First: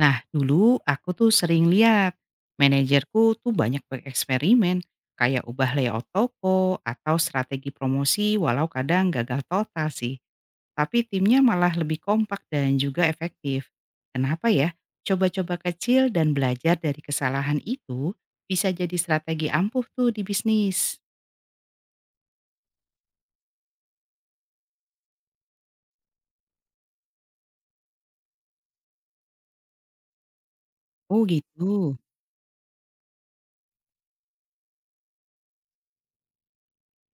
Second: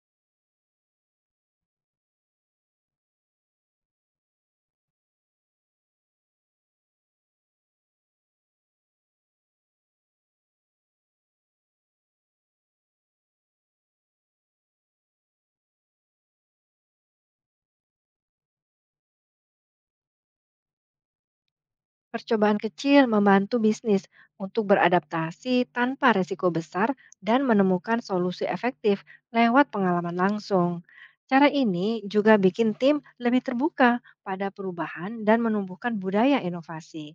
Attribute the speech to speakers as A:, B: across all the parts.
A: Nah, dulu aku tuh sering lihat manajerku tuh banyak bereksperimen, kayak ubah layout toko atau strategi promosi walau kadang gagal total sih. Tapi timnya malah lebih kompak dan juga efektif. Kenapa ya? Coba-coba kecil dan belajar dari kesalahan itu bisa jadi strategi ampuh tuh di bisnis.
B: Percobaan kecil membantu bisnis untuk beradaptasi tanpa resiko besar dan menemukan solusi efektif lewat pengalaman langsung.
A: Oh
B: Cara
A: gitu.
B: ini juga bikin tim lebih terbuka pada perubahan dan menumbuhkan budaya inovasi.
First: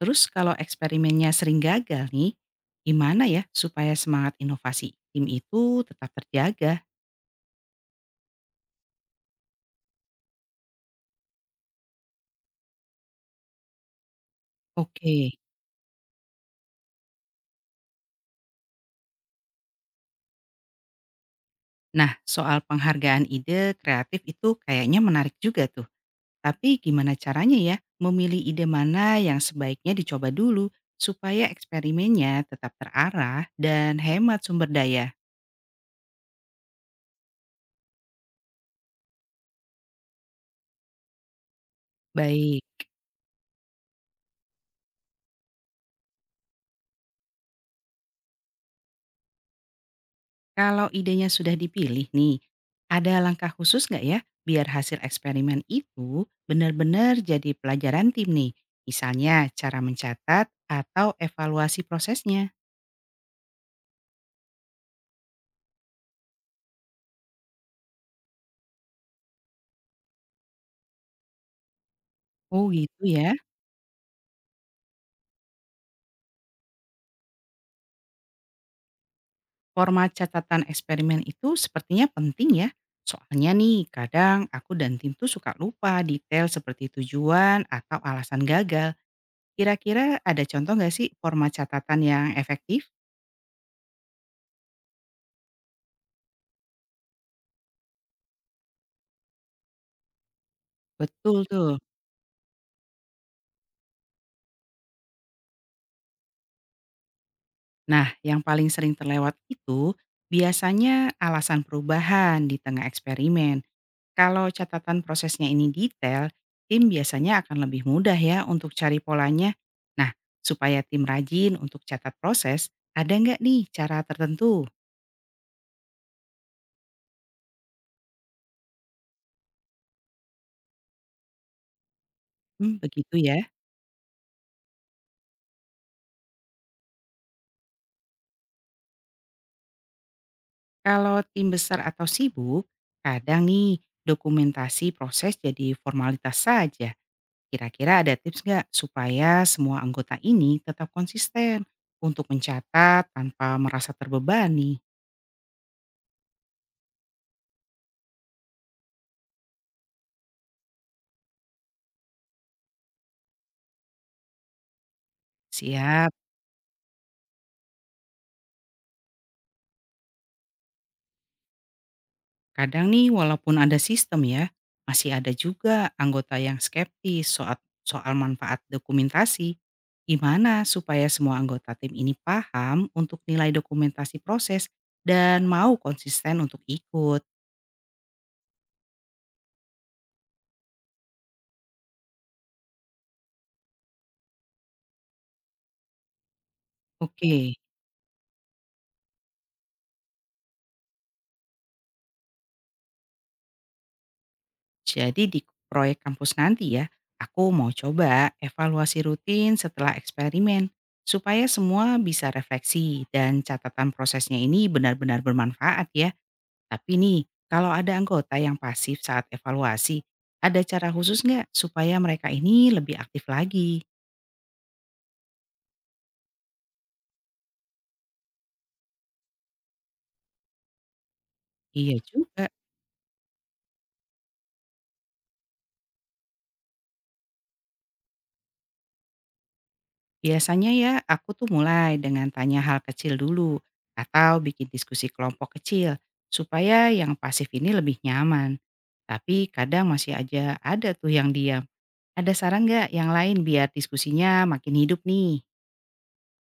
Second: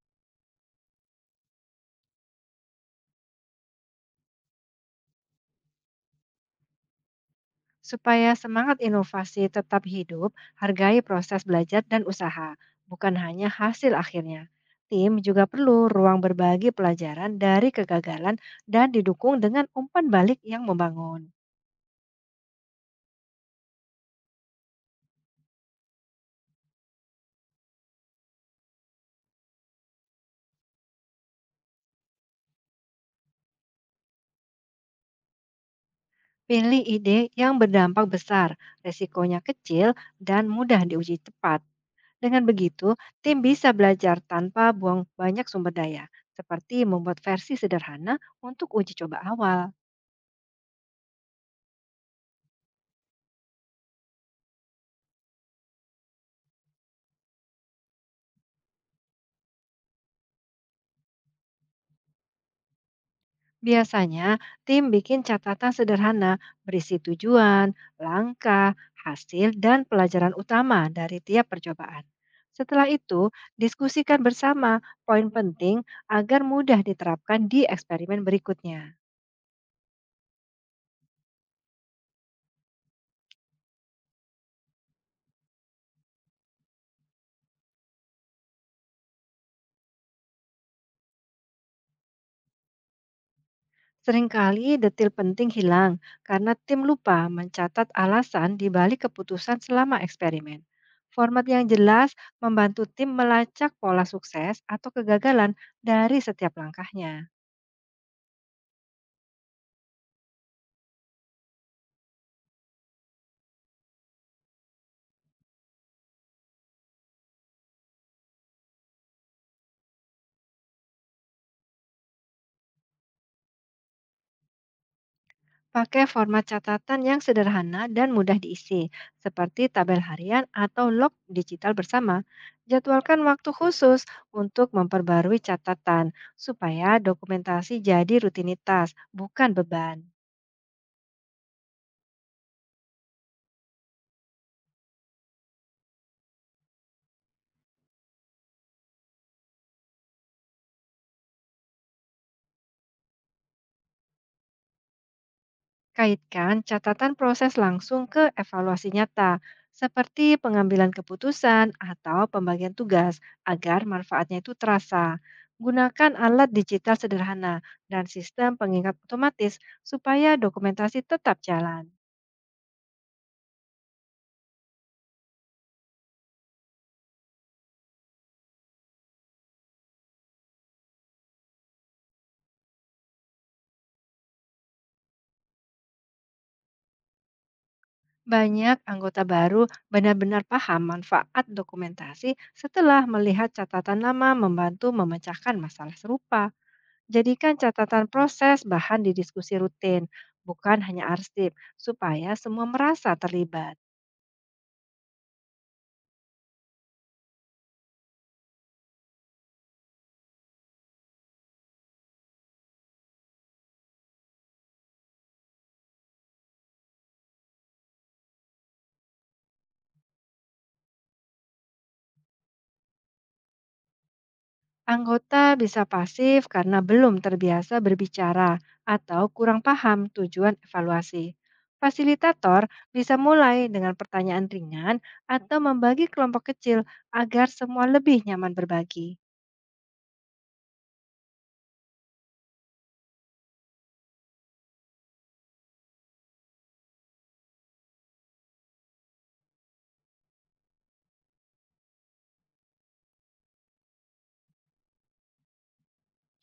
A: Terus kalau eksperimennya sering gagal nih, gimana ya supaya semangat inovasi tim itu tetap terjaga?
B: Supaya semangat inovasi tetap hidup, hargai proses belajar dan usaha, bukan hanya hasil akhirnya. Tim
A: Oke.
B: juga perlu ruang berbagi pelajaran dari kegagalan dan didukung dengan umpan balik yang membangun.
A: Nah, soal penghargaan ide kreatif itu kayaknya menarik juga tuh. Tapi gimana caranya ya memilih ide mana yang sebaiknya dicoba dulu supaya eksperimennya tetap terarah dan hemat sumber daya.
B: Pilih ide yang berdampak besar, resikonya kecil, dan mudah diuji cepat. Dengan
A: Baik,
B: begitu, tim bisa belajar tanpa buang banyak sumber daya, seperti membuat versi sederhana untuk uji coba awal.
A: kalau idenya sudah dipilih nih, ada langkah khusus nggak ya biar hasil eksperimen itu benar-benar jadi pelajaran tim nih? Misalnya cara mencatat atau evaluasi prosesnya.
B: Biasanya, tim bikin catatan sederhana berisi tujuan, langkah, hasil, dan pelajaran utama dari tiap percobaan.
A: Oh
B: Setelah
A: gitu
B: itu,
A: ya.
B: diskusikan bersama poin penting agar mudah diterapkan di eksperimen berikutnya.
A: Format catatan eksperimen itu sepertinya penting ya. Soalnya nih, kadang aku dan tim tuh suka lupa detail seperti tujuan atau alasan gagal. Kira-kira ada contoh nggak sih format catatan yang efektif?
B: Seringkali detil penting hilang karena tim lupa mencatat alasan di balik keputusan selama eksperimen.
A: Betul
B: Format yang
A: tuh.
B: jelas membantu tim melacak pola sukses atau kegagalan dari setiap langkahnya.
A: Nah, yang paling sering terlewat itu biasanya alasan perubahan di tengah eksperimen. Kalau catatan prosesnya ini detail, tim biasanya akan lebih mudah ya untuk cari polanya. Nah, supaya tim rajin untuk catat proses, ada nggak nih cara tertentu?
B: Pakai format catatan yang sederhana dan mudah diisi, seperti tabel harian atau log digital bersama.
A: Hmm, begitu
B: Jadwalkan waktu
A: ya.
B: khusus untuk memperbarui catatan, supaya dokumentasi jadi rutinitas, bukan beban.
A: Kalau tim besar atau sibuk, kadang nih dokumentasi proses jadi formalitas saja. Kira-kira ada tips nggak supaya semua anggota ini tetap konsisten untuk mencatat tanpa merasa terbebani?
B: Kaitkan catatan proses langsung ke evaluasi nyata, seperti pengambilan keputusan atau pembagian tugas, agar manfaatnya itu terasa. Gunakan
A: Siap.
B: alat digital sederhana dan sistem pengingat otomatis supaya dokumentasi tetap jalan.
A: Kadang nih walaupun ada sistem ya, masih ada juga anggota yang skeptis soal soal manfaat dokumentasi. Gimana supaya semua anggota tim ini paham untuk nilai dokumentasi proses dan mau konsisten untuk ikut.
B: Banyak anggota baru benar-benar paham manfaat dokumentasi setelah melihat catatan lama membantu memecahkan masalah serupa. Jadikan
A: Oke,
B: catatan proses bahan di diskusi rutin, bukan hanya arsip, supaya semua merasa terlibat.
A: jadi di proyek kampus nanti ya, aku mau coba evaluasi rutin setelah eksperimen supaya semua bisa refleksi dan catatan prosesnya ini benar-benar bermanfaat ya. Tapi nih, kalau ada anggota yang pasif saat evaluasi, ada cara khusus nggak supaya mereka ini lebih aktif lagi?
B: Anggota bisa pasif karena belum terbiasa berbicara atau kurang paham tujuan evaluasi.
A: Iya juga.
B: Fasilitator bisa mulai dengan pertanyaan ringan atau membagi kelompok kecil agar semua lebih nyaman berbagi.
A: Biasanya ya aku tuh mulai dengan tanya hal kecil dulu atau bikin diskusi kelompok kecil supaya yang pasif ini lebih nyaman. Tapi kadang masih aja ada tuh yang diam. Ada saran nggak yang lain biar diskusinya makin hidup nih?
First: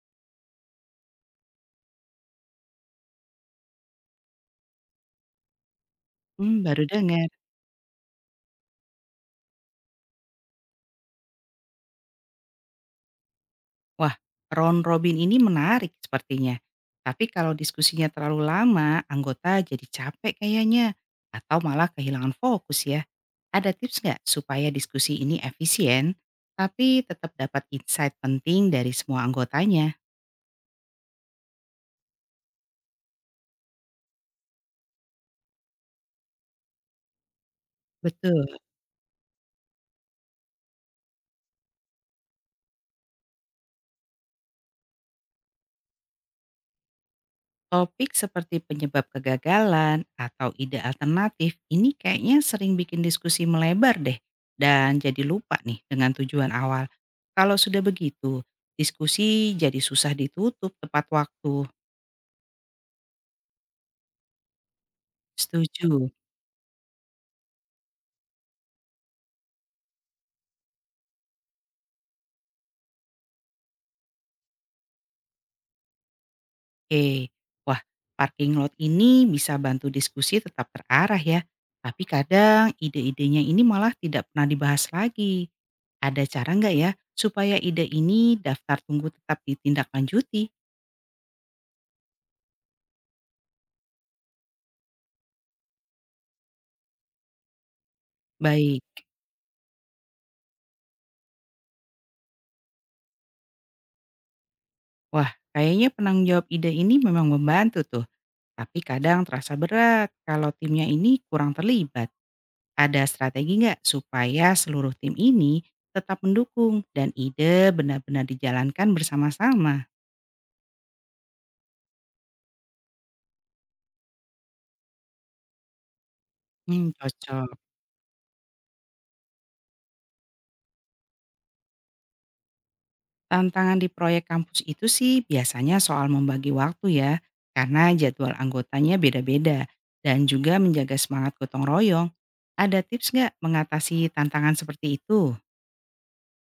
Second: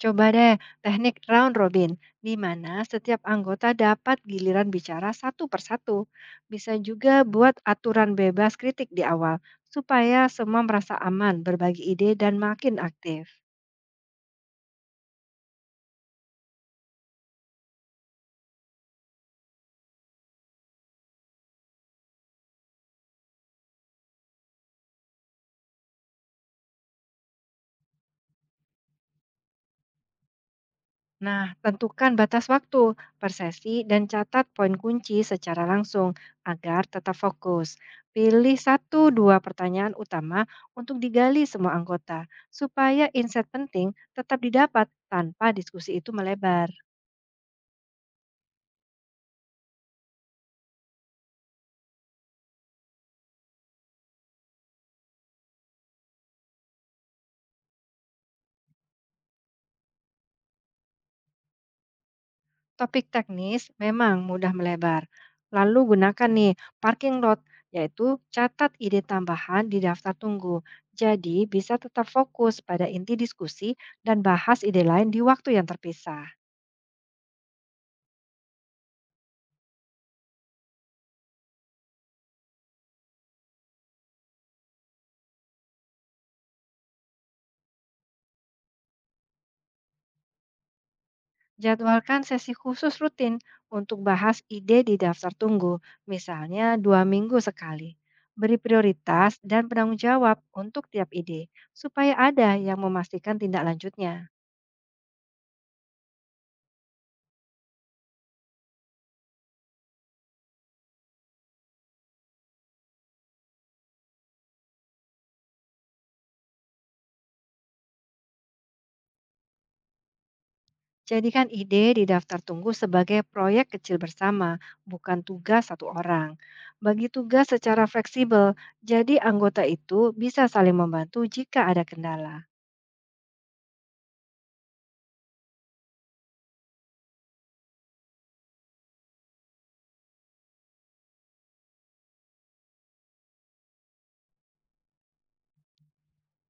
B: Coba deh teknik round robin, di mana setiap anggota dapat giliran bicara satu persatu.
A: Hmm,
B: Bisa
A: baru
B: juga
A: dengar.
B: buat aturan bebas kritik di awal, supaya semua merasa aman berbagi ide dan makin aktif.
A: Wah, round robin ini menarik sepertinya. Tapi kalau diskusinya terlalu lama, anggota jadi capek kayaknya. Atau malah kehilangan fokus ya. Ada tips nggak supaya diskusi ini efisien, tapi tetap dapat insight penting dari semua anggotanya?
B: Nah, tentukan batas waktu, persesi, dan catat poin kunci secara langsung agar tetap fokus. Pilih
A: Betul.
B: satu dua pertanyaan utama untuk digali semua anggota, supaya insight penting tetap didapat tanpa diskusi itu melebar.
A: Topik seperti penyebab kegagalan atau ide alternatif ini kayaknya sering bikin diskusi melebar deh dan jadi lupa nih dengan tujuan awal. Kalau sudah begitu, diskusi jadi susah ditutup tepat waktu.
B: Topik teknis memang mudah melebar. Lalu
A: Setuju.
B: gunakan nih parking lot, yaitu catat ide tambahan di daftar tunggu. Jadi bisa tetap fokus pada inti diskusi dan bahas ide lain di waktu yang terpisah.
A: Oke. Wah, parking lot ini bisa bantu diskusi tetap terarah ya. Tapi kadang ide-idenya ini malah tidak pernah dibahas lagi. Ada cara nggak ya supaya ide ini daftar tunggu tetap ditindaklanjuti?
B: Jadwalkan sesi khusus rutin untuk bahas ide di daftar tunggu, misalnya 2 minggu sekali. Beri
A: Baik.
B: prioritas dan penanggung jawab untuk tiap ide, supaya ada yang memastikan tindak lanjutnya.
A: Wah, kayaknya penanggung jawab ide ini memang membantu tuh. Tapi kadang terasa berat kalau timnya ini kurang terlibat. Ada strategi nggak supaya seluruh tim ini tetap mendukung dan ide benar-benar dijalankan bersama-sama?
B: Jadikan ide di daftar tunggu sebagai proyek kecil bersama, bukan tugas satu orang.
A: Hmm,
B: Bagi tugas
A: cocok.
B: secara fleksibel, jadi anggota itu bisa saling membantu jika ada kendala.
A: Tantangan di proyek kampus itu sih biasanya soal membagi waktu ya, karena jadwal anggotanya beda-beda dan juga menjaga semangat gotong royong. Ada tips nggak mengatasi tantangan seperti itu?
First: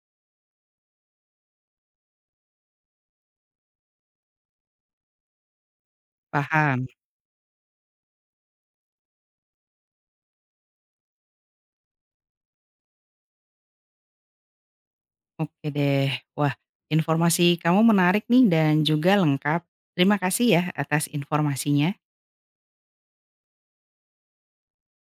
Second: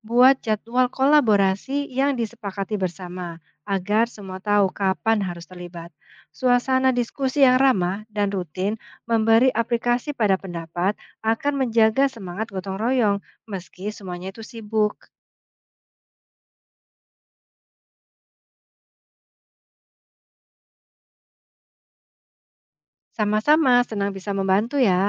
B: Buat jadwal kolaborasi yang disepakati bersama agar semua tahu kapan harus terlibat.
A: Paham.
B: Suasana diskusi yang ramah dan rutin memberi aplikasi pada pendapat akan menjaga semangat gotong royong meski semuanya itu sibuk.
A: Oke deh. Wah, informasi kamu menarik nih dan juga lengkap. Terima kasih ya atas informasinya.
B: Sama-sama senang bisa membantu ya.